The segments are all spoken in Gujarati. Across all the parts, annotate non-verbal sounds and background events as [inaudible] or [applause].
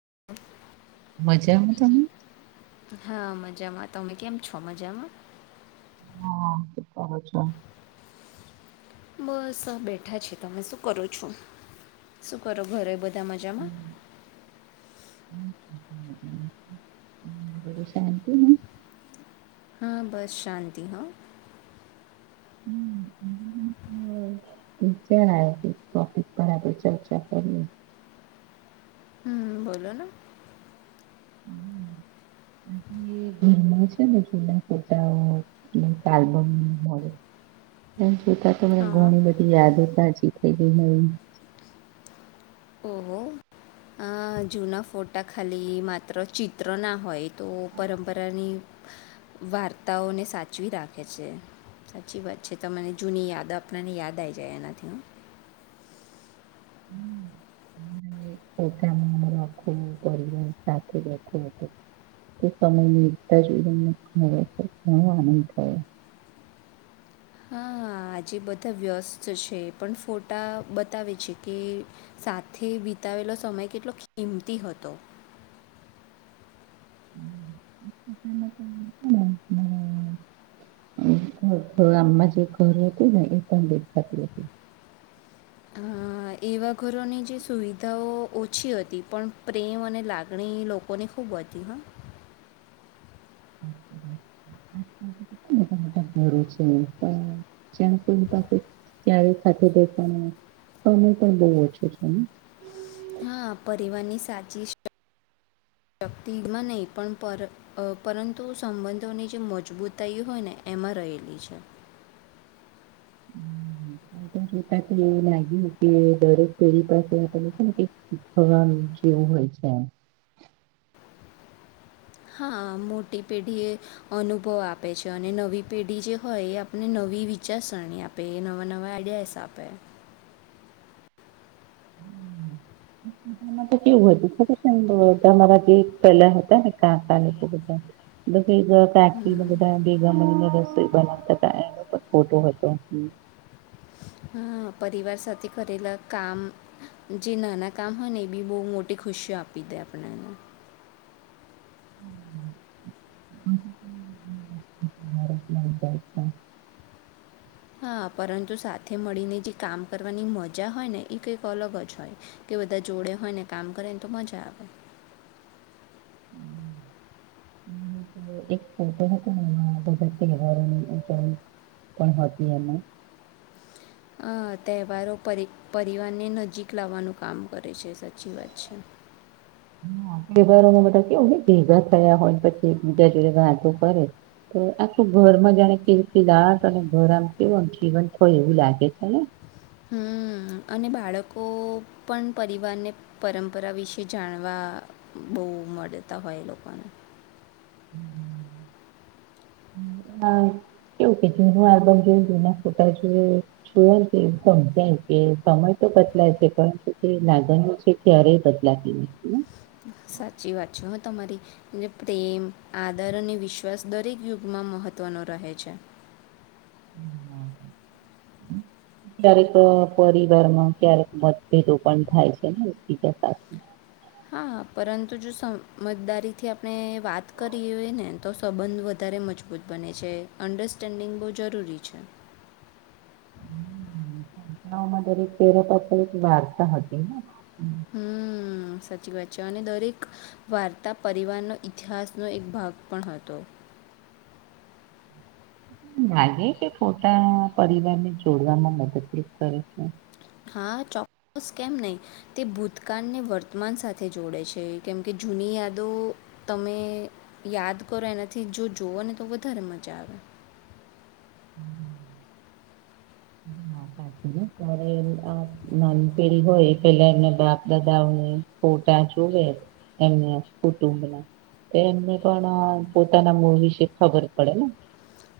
[inaudible] મજામાં તમને? હા મજામાં, તમે કેમ છો મજામાં? [unintelligible] બસ આમ બેઠા છે, તમે શું કરો છો? શું કરો ઘરે બધા મજામાં? [inaudible] [unintelligible] હા બસ શાંતિ હો! [unintelligible] ટોપિક પર આપણે ચર્ચા કરીએ. હમ બોલો ને! [inaudible] એએ ઘરમાં છે ને, [unintelligible] હોય, [unintelligible] હોય. હમ તા તમને હા ઘણી બધી યાદ પાછીખાઈ ગઈ મળવીને. ઓહો. આઆ જૂના ફોટા ખાલીઇ માત્ર ચિત્ર ના હોય, તો પરંપરાની વાર્તાઓને સાચવી રાખે છે. સાચી વાત છે ત મને જૂની યાદ [unintelligible] યાદ આવી જાય એનાથી. [inaudible] [unintelligible] સાથે બેઠું હતુ. તે સમય નીરતા [unintelligible] આનંદ થયો. હા હા. હ આજે બધા વ્યસ્ત છે પણ ફોટા બતાવે છે કે સાથે બતાવેલો સમય કેટલો કિંમતી હતો. [unintelligible] હમ આમમાં જે ખરું હતું ને એ પણ દેખખાતી હતી. હા. એવા ઘરોની જે સુવિધાઓ ઓછી હતી પણ પ્રેમ અને લાગણી લોકોને ખૂબ બતી હા. [unintelligible] મોટા મોટા છે પણ કોઈની પાસે ક્યારે સાથે બેસ અમે પણ બહુ ઓછો છે. હા પરિવાર ની સાચી [unintelligible] [inaudible] શક્તિમાં નહીં પણ પરઅ પરંતુ સંબંધોની જે મજબૂતાઈ હોય ને એમાં રહેલી છે. [unintelligible] એ લાગ્યું કે દરેક પેઢી પાસે આપને છે ને શીખવાનું જેવું હોય. ચ્છા. હા મોટી પેઢી એ અનુભવ આપે છે અને નવી પેઢી જે હોય એ આપને ન વી વિચારસરણી આપે એ નવા નવા આઈડિયાઝ આપે. [unintelligible] [unintelligible] તો કેવુ હતુ ખબર છે [unintelligible] કાકા લોકો બધા [unintelligible] [unintelligible] કાકીને હમ. બધા ભેગા મલીને રસોઈ બનાવતા તા એનો પણ ફોટો હતો. હા. હા પરિવાર સાથે કરેલા કામ, જે નાના કામ હોય ને એ બી બઉ મોટી ખુશીઓ આપ પી દે આપણને [unintelligible] [inaudible] હા, પરંતુ સાથે મળીને જે કામ કરવાની મજા હોય ને એ કંઈક અલગ જ હોય કે બધા જોડે હોય ને કામ કરે ને તો મજા આવે. હમ. એક ફોટો હતો ને એમાં [unintelligible] પણ હતી એમાં હા, તહેવારો પરિ પરિવારને નજીક લાવવાનું કામ કરે છે સાચી વાત છે. હા તહેવારોમાં બધા કેવું નઈ ભેગા થયા હોય પછી એકબીજા જોડે વાતો કરે આખું ઘરમાં જાણે કે [unintelligible] દાંત અને ઘર આમ કેવું આમ જીવંત હોય એવું લાગે છે ને હમ્મ અને બાળકો પન પરિવારને પરંપરા વિશે જાણવા આ બઊ મળેતા હોય એ લોકોને હા કેવું કે જૂનું આલ્બમ જોય જૂના ફોટા જોય જોય તે સમજાય કે સમય તો બદલાય છે પણ તે છે લાગણીઓ છે ક્યારેય બદલાતી નથી. સાચી વાત છે હં તમારી પ્રેમ, આદર અને વિશ્વાસ દરેક યુગમાં મહ ત્ત્વનો રહે છે. હમ. ક્યારેક પરિવારમાં ક્યારેક મતભેદો પન થાય છે ને એકબીજા સાથે. હમ હા પરંતુ જો સમજદારીથી આપને વાત કરી હોય ને તો સંબંધ વધારે મજ બૂત બને છે, અન્ડરસ્ટેન્ડિંગ બઉ જરૂરી છે. [inaudible] [unintelligible] ઓમાં દરેક તહેવાર પાછળ એક વાર્તા હતી. તમને હમ્મ, સાચી વાત છે અને દરેક વાર્તા પરિવારનો ઈતિહાસનો એક ભાગ પણ હતો. લાગે કે ફોટા પરિવારને જોડવામાં મદદરૂપ કરે છે? હા ચોક્કસ, કેમ નઈ? તે ભૂતકાળને વર્તમાન સાથે જોડે છે કેમ કે જુની યાદો તમે યાદ કરો એનાથી જો જુઓને તો વધારે મજા આવે. [inaudible] હા, સાચી ત્યારે અ નાની પેઢી હોય એ પહેલાં એમને બાપ-દાદાઓને ફોટા જો [unintelligible] એમના કુટુંબના તો એમને પણ પોતાના મુળ વિશે ખબર પડે ને?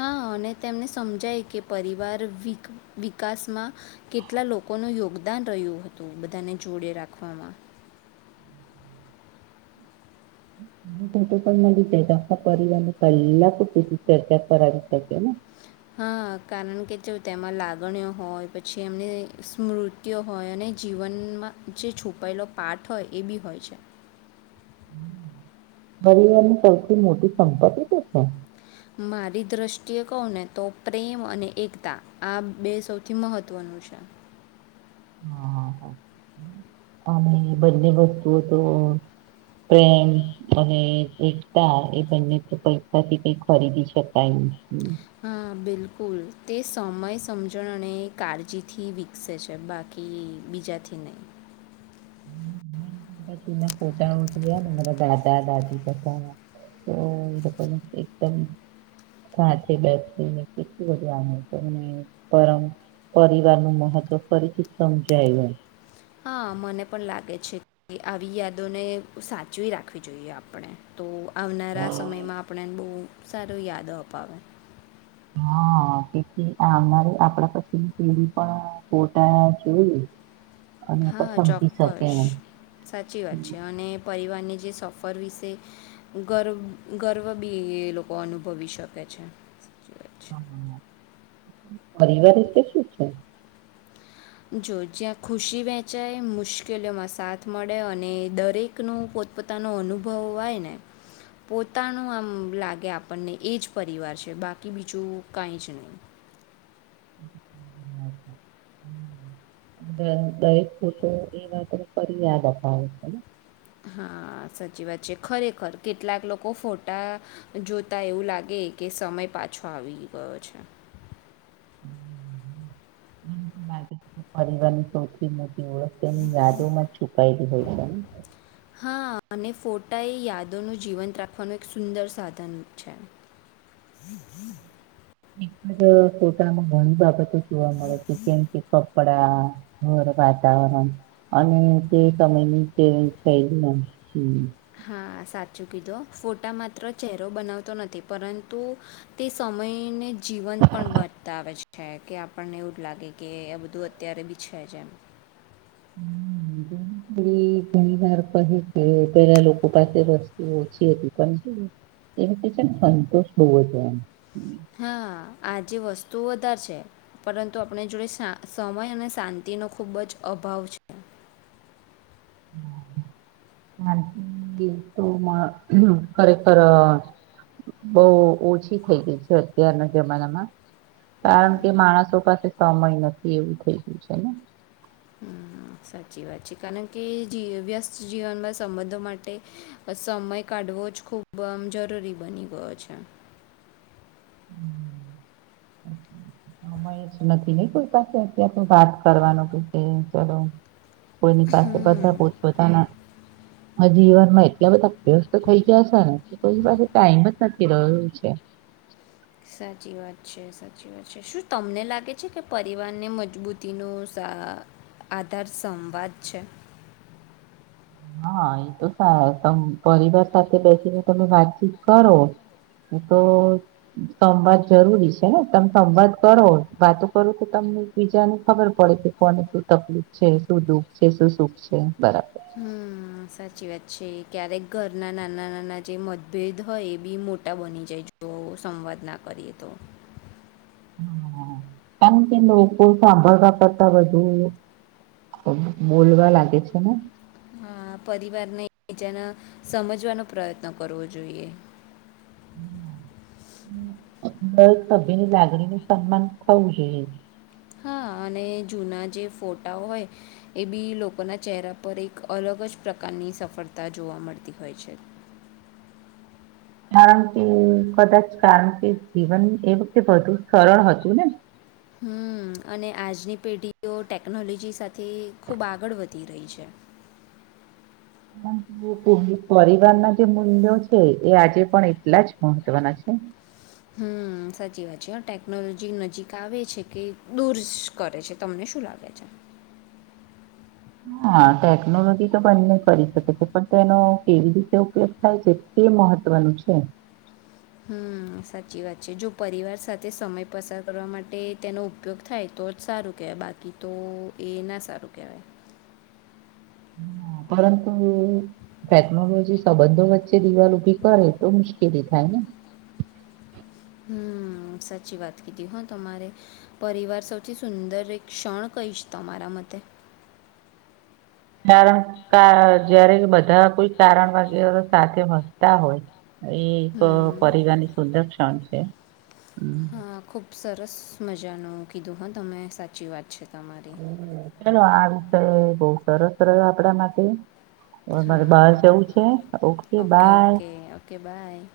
હા, અને તેમને સમજાય કે પરિવાર વિક વિકાસમાં કેટલા લોકોનો યો ગદાન રહ્યું હતું બધાને જોડે રાખવામાં [inaudible] [unintelligible] પરિવારને કલાકો સુધી ચર્ચા કરાવી શકે ને? હા કારણ કે જો તેમાં લાગણીઓ હોય પછી એમની સ્મૃતિઓ હોય અને જીવન ન માં જે છુપાયેલો પાઠ હોય એ બી હોય છે. ગરીબોની સૌથી મોટી સંપત્તિ શું છે? મારી દ્રષ્ટિએ કહું ને તો પ્રેમ અને એકતા આ બે સૌથી મહત્વનું છે. [inaudible] હા હા હા અને બધી વસ્તુઓ તો પ્રેમ અને એકતા એ બંને તો પૈસાથી કંઈ ખરીદી શકાય નહીં. [unintelligible] હા બિલકુલ તે સમય, સમજણ અને કાળજીથી વિકસે છે બાકી કે બીજાથી નહી. હમ. ના ફોટાઓ જોયાને મારા દાદા-દાદી બધાના તો એ એકદમ સાથે બેસીને કેટલું બધું આનંદ થાય. પરમ પરિવારનું મહત્વ ફરીથી સમજાયું એમ. હા મને પણ લાગે છે કે આવી યાદોને સાચવી રાખવી જોઈએ આપણે તો આવનારા સમયમાં આપણને બહુ સારું યાદ અપાવે. હા. બાકી આવનારી આપણા પછીની પેઢી પણ ફોટા જોઈ. અને પણ હા સમજી શકે ચોક્કસ એમ સાચી વાત છે અને પરિવારની જે સફર વિશે ગર્વ ગર્વ બી એ લોકો અનુભવી શકે છે. સાચી વાત પરિવાર રીતે શું છે? જો જ્યાં ખુશી વહેંચાય, મુશ્કેલીઓમાં સાથ મળે અને દરેક નો પોતપોતાનો અનુભવ હોય ને પોતાનું આમ લાગે આપણને એ જ પરિવાર છે. બાકી બીજું કંઈ જ નહી. અચ્છા. દરેક ફોટો એ વાતને ફરી યાદ અપાવે છેને? હા સાચી વાત છે. ખરેખર કેટલાંક લોકો ફોટા જોતા એવું લાગે કે સમય પાછો આવી ગયો છે. પરવારની સૌથી મોટી તેની યાદોમાં છુપાયેલી હોય છેને. હા અને ફોટા એ યાદોનું જીવંત રાખવાનું એક સુંદર સાધન છે. [unintelligible] એક ટોટલમાં ઘણી બાબતો જોવા મળે છે જેમ કે કપડા હોર વાતાવરણ અને તે તયની થલી ના હા સાચું કીધું ફોટા માત્ર ચહેરો બનાવતો નથી પરંતુ તે સમ સમયને જીવન પણ બચતાવે છે કે આપણને એવું જ લાગે કે આ બધું અત્યારે બી છે. ભજન હમ. ડી ઘણી વાર કહે છે પેલા લોકો પાસે વસ્તુ ઓછી હતી પણ એ વખતે છેમ સંતોષ હોવો હતો એમ. હા આજે વસ્તુ વધારે છે પરંતુ આપણે જોડે સમય અને શાંતિ તેનો ખૂબ જ અભાવ છે. [inaudible] હમ હ તો ખરેખર. બહુ ઓછી થઈ ગઈ છે અત્યારના જમાનામાં કારણ કે માણસો પાસે સમય નથી એવું થઈ ગયું છે ને હમ, સાચી વાત છે કારણ કે વ્યસ્ત જીવનમાં સંબંધો માટે સમય કાઢવો જ ખૂબ આ જરૂરી બની ગયો છે. હમ. [unintelligible] કોઈ પાસે [unintelligible] તો વાત કરવાનું [unintelligible] કોઈની પાસે બધા પોત બધાના. આ જીવનમાં એટલા બધા [unintelligible] તો થઈ ગયા છે, ને કોઈ પાસે ટાઈમ જ નથી રહ્યો છે. સાચી વાત છે, સાચી વાત છે, શું તમને લાગે છે, કે પરિવારને મજબૂતી ન સાર આધાર સંવાદ છે. હા એ તો [unintelligible] પરિવાર સાથે બેસીને તમે વાતચીત કરો. તો સંવાદ જરૂરી છે, ને તમે સંવાદ કરો વાતો કરો તો [unintelligible] [unintelligible] ખબર પડે કે કોને શું તકલીફ છે, શું દુઃખ છે, શું સુખ છે, બરાબર. હ સાચી વાત છે, ક્યારેક ઘરના નાના નાના જે મતભેદ હોય એ બી મોટા બની જાય છે. [unintelligible] સંવાદ ના કરીએ તો. [unintelligible] લોકો સાંભળતા પતા વધુ. બોલવા લાગે છે, ને. હા પરિવારને બીજાને સમજવાનો પ્રયત્ન કરવો જોઈએ. [inaudible] [unintelligible] લાગણી નું સન્માન થવું જોઈએ. હા અને જૂના જે ફોટા હોય એ બી લોકોના ચહેરા પર એક અલગ જ પ્રકારની. ની સફળતા જોવા મળતી હોય છે. [unintelligible] કારણ કે કદાચ કારણ કે જીવન એ વખતે વધુ સરળ હતું ને. હમ અને આજની પેઢીઓ ટેકનોલોજી સાથે ખુબ આગળ વધી. રહી છે. [unintelligible] પરિવારના જે મૂલ્યો છે, એ આજે પણ એટલા જ મહત્વના છે. [inaudible] હમ સાચી વાત છે, ટેકનોલોજી નજીક આવે છે, કે દૂર કરે છે, તમને. શું લાગે છે. હા ટેકનોલોજી તો બંને કરી શકે છે, પણ તેનો કેવી રીતે ઉપયોગ થાય છે, તે મહત્વનું છે. હમ સાચી વાત છે, જો પરિવાર સાથે સમય પસાર કરવા માટે તેનો ઉપયોગ થાય. તો જ સારું કહેવાય બાકી તો એ ના સારું કહેવાય. [inaudible] પરંતુ ટેકનોલોજી સંબંધો વચ્ચે દિવાલ ઉભી કરે તો મુશ્કેલી થાય. [unintelligible] હમ સાચી વાત કીધી હ તમારે પરિવાર સૌથી સુંદર એક ક્ષણ કહીશ તમારા મતે. [inaudible] [unintelligible] બધા કોઈ કારણ વગેરે સાથે વસતા હોય. એ એક હમ્મ. પરવારની સુંદર ક્ષણ છે. હમ હા ખુબ સરસ મજાનું કીધું હ તમે સાચી વાત છે. તમારી. ચલો આ વિષય બહુ સરસ રહ્યો આપડા માટે. હવે મારે બાર હા. જવું છે, okay by. [inaudible] Okay. Okay, by.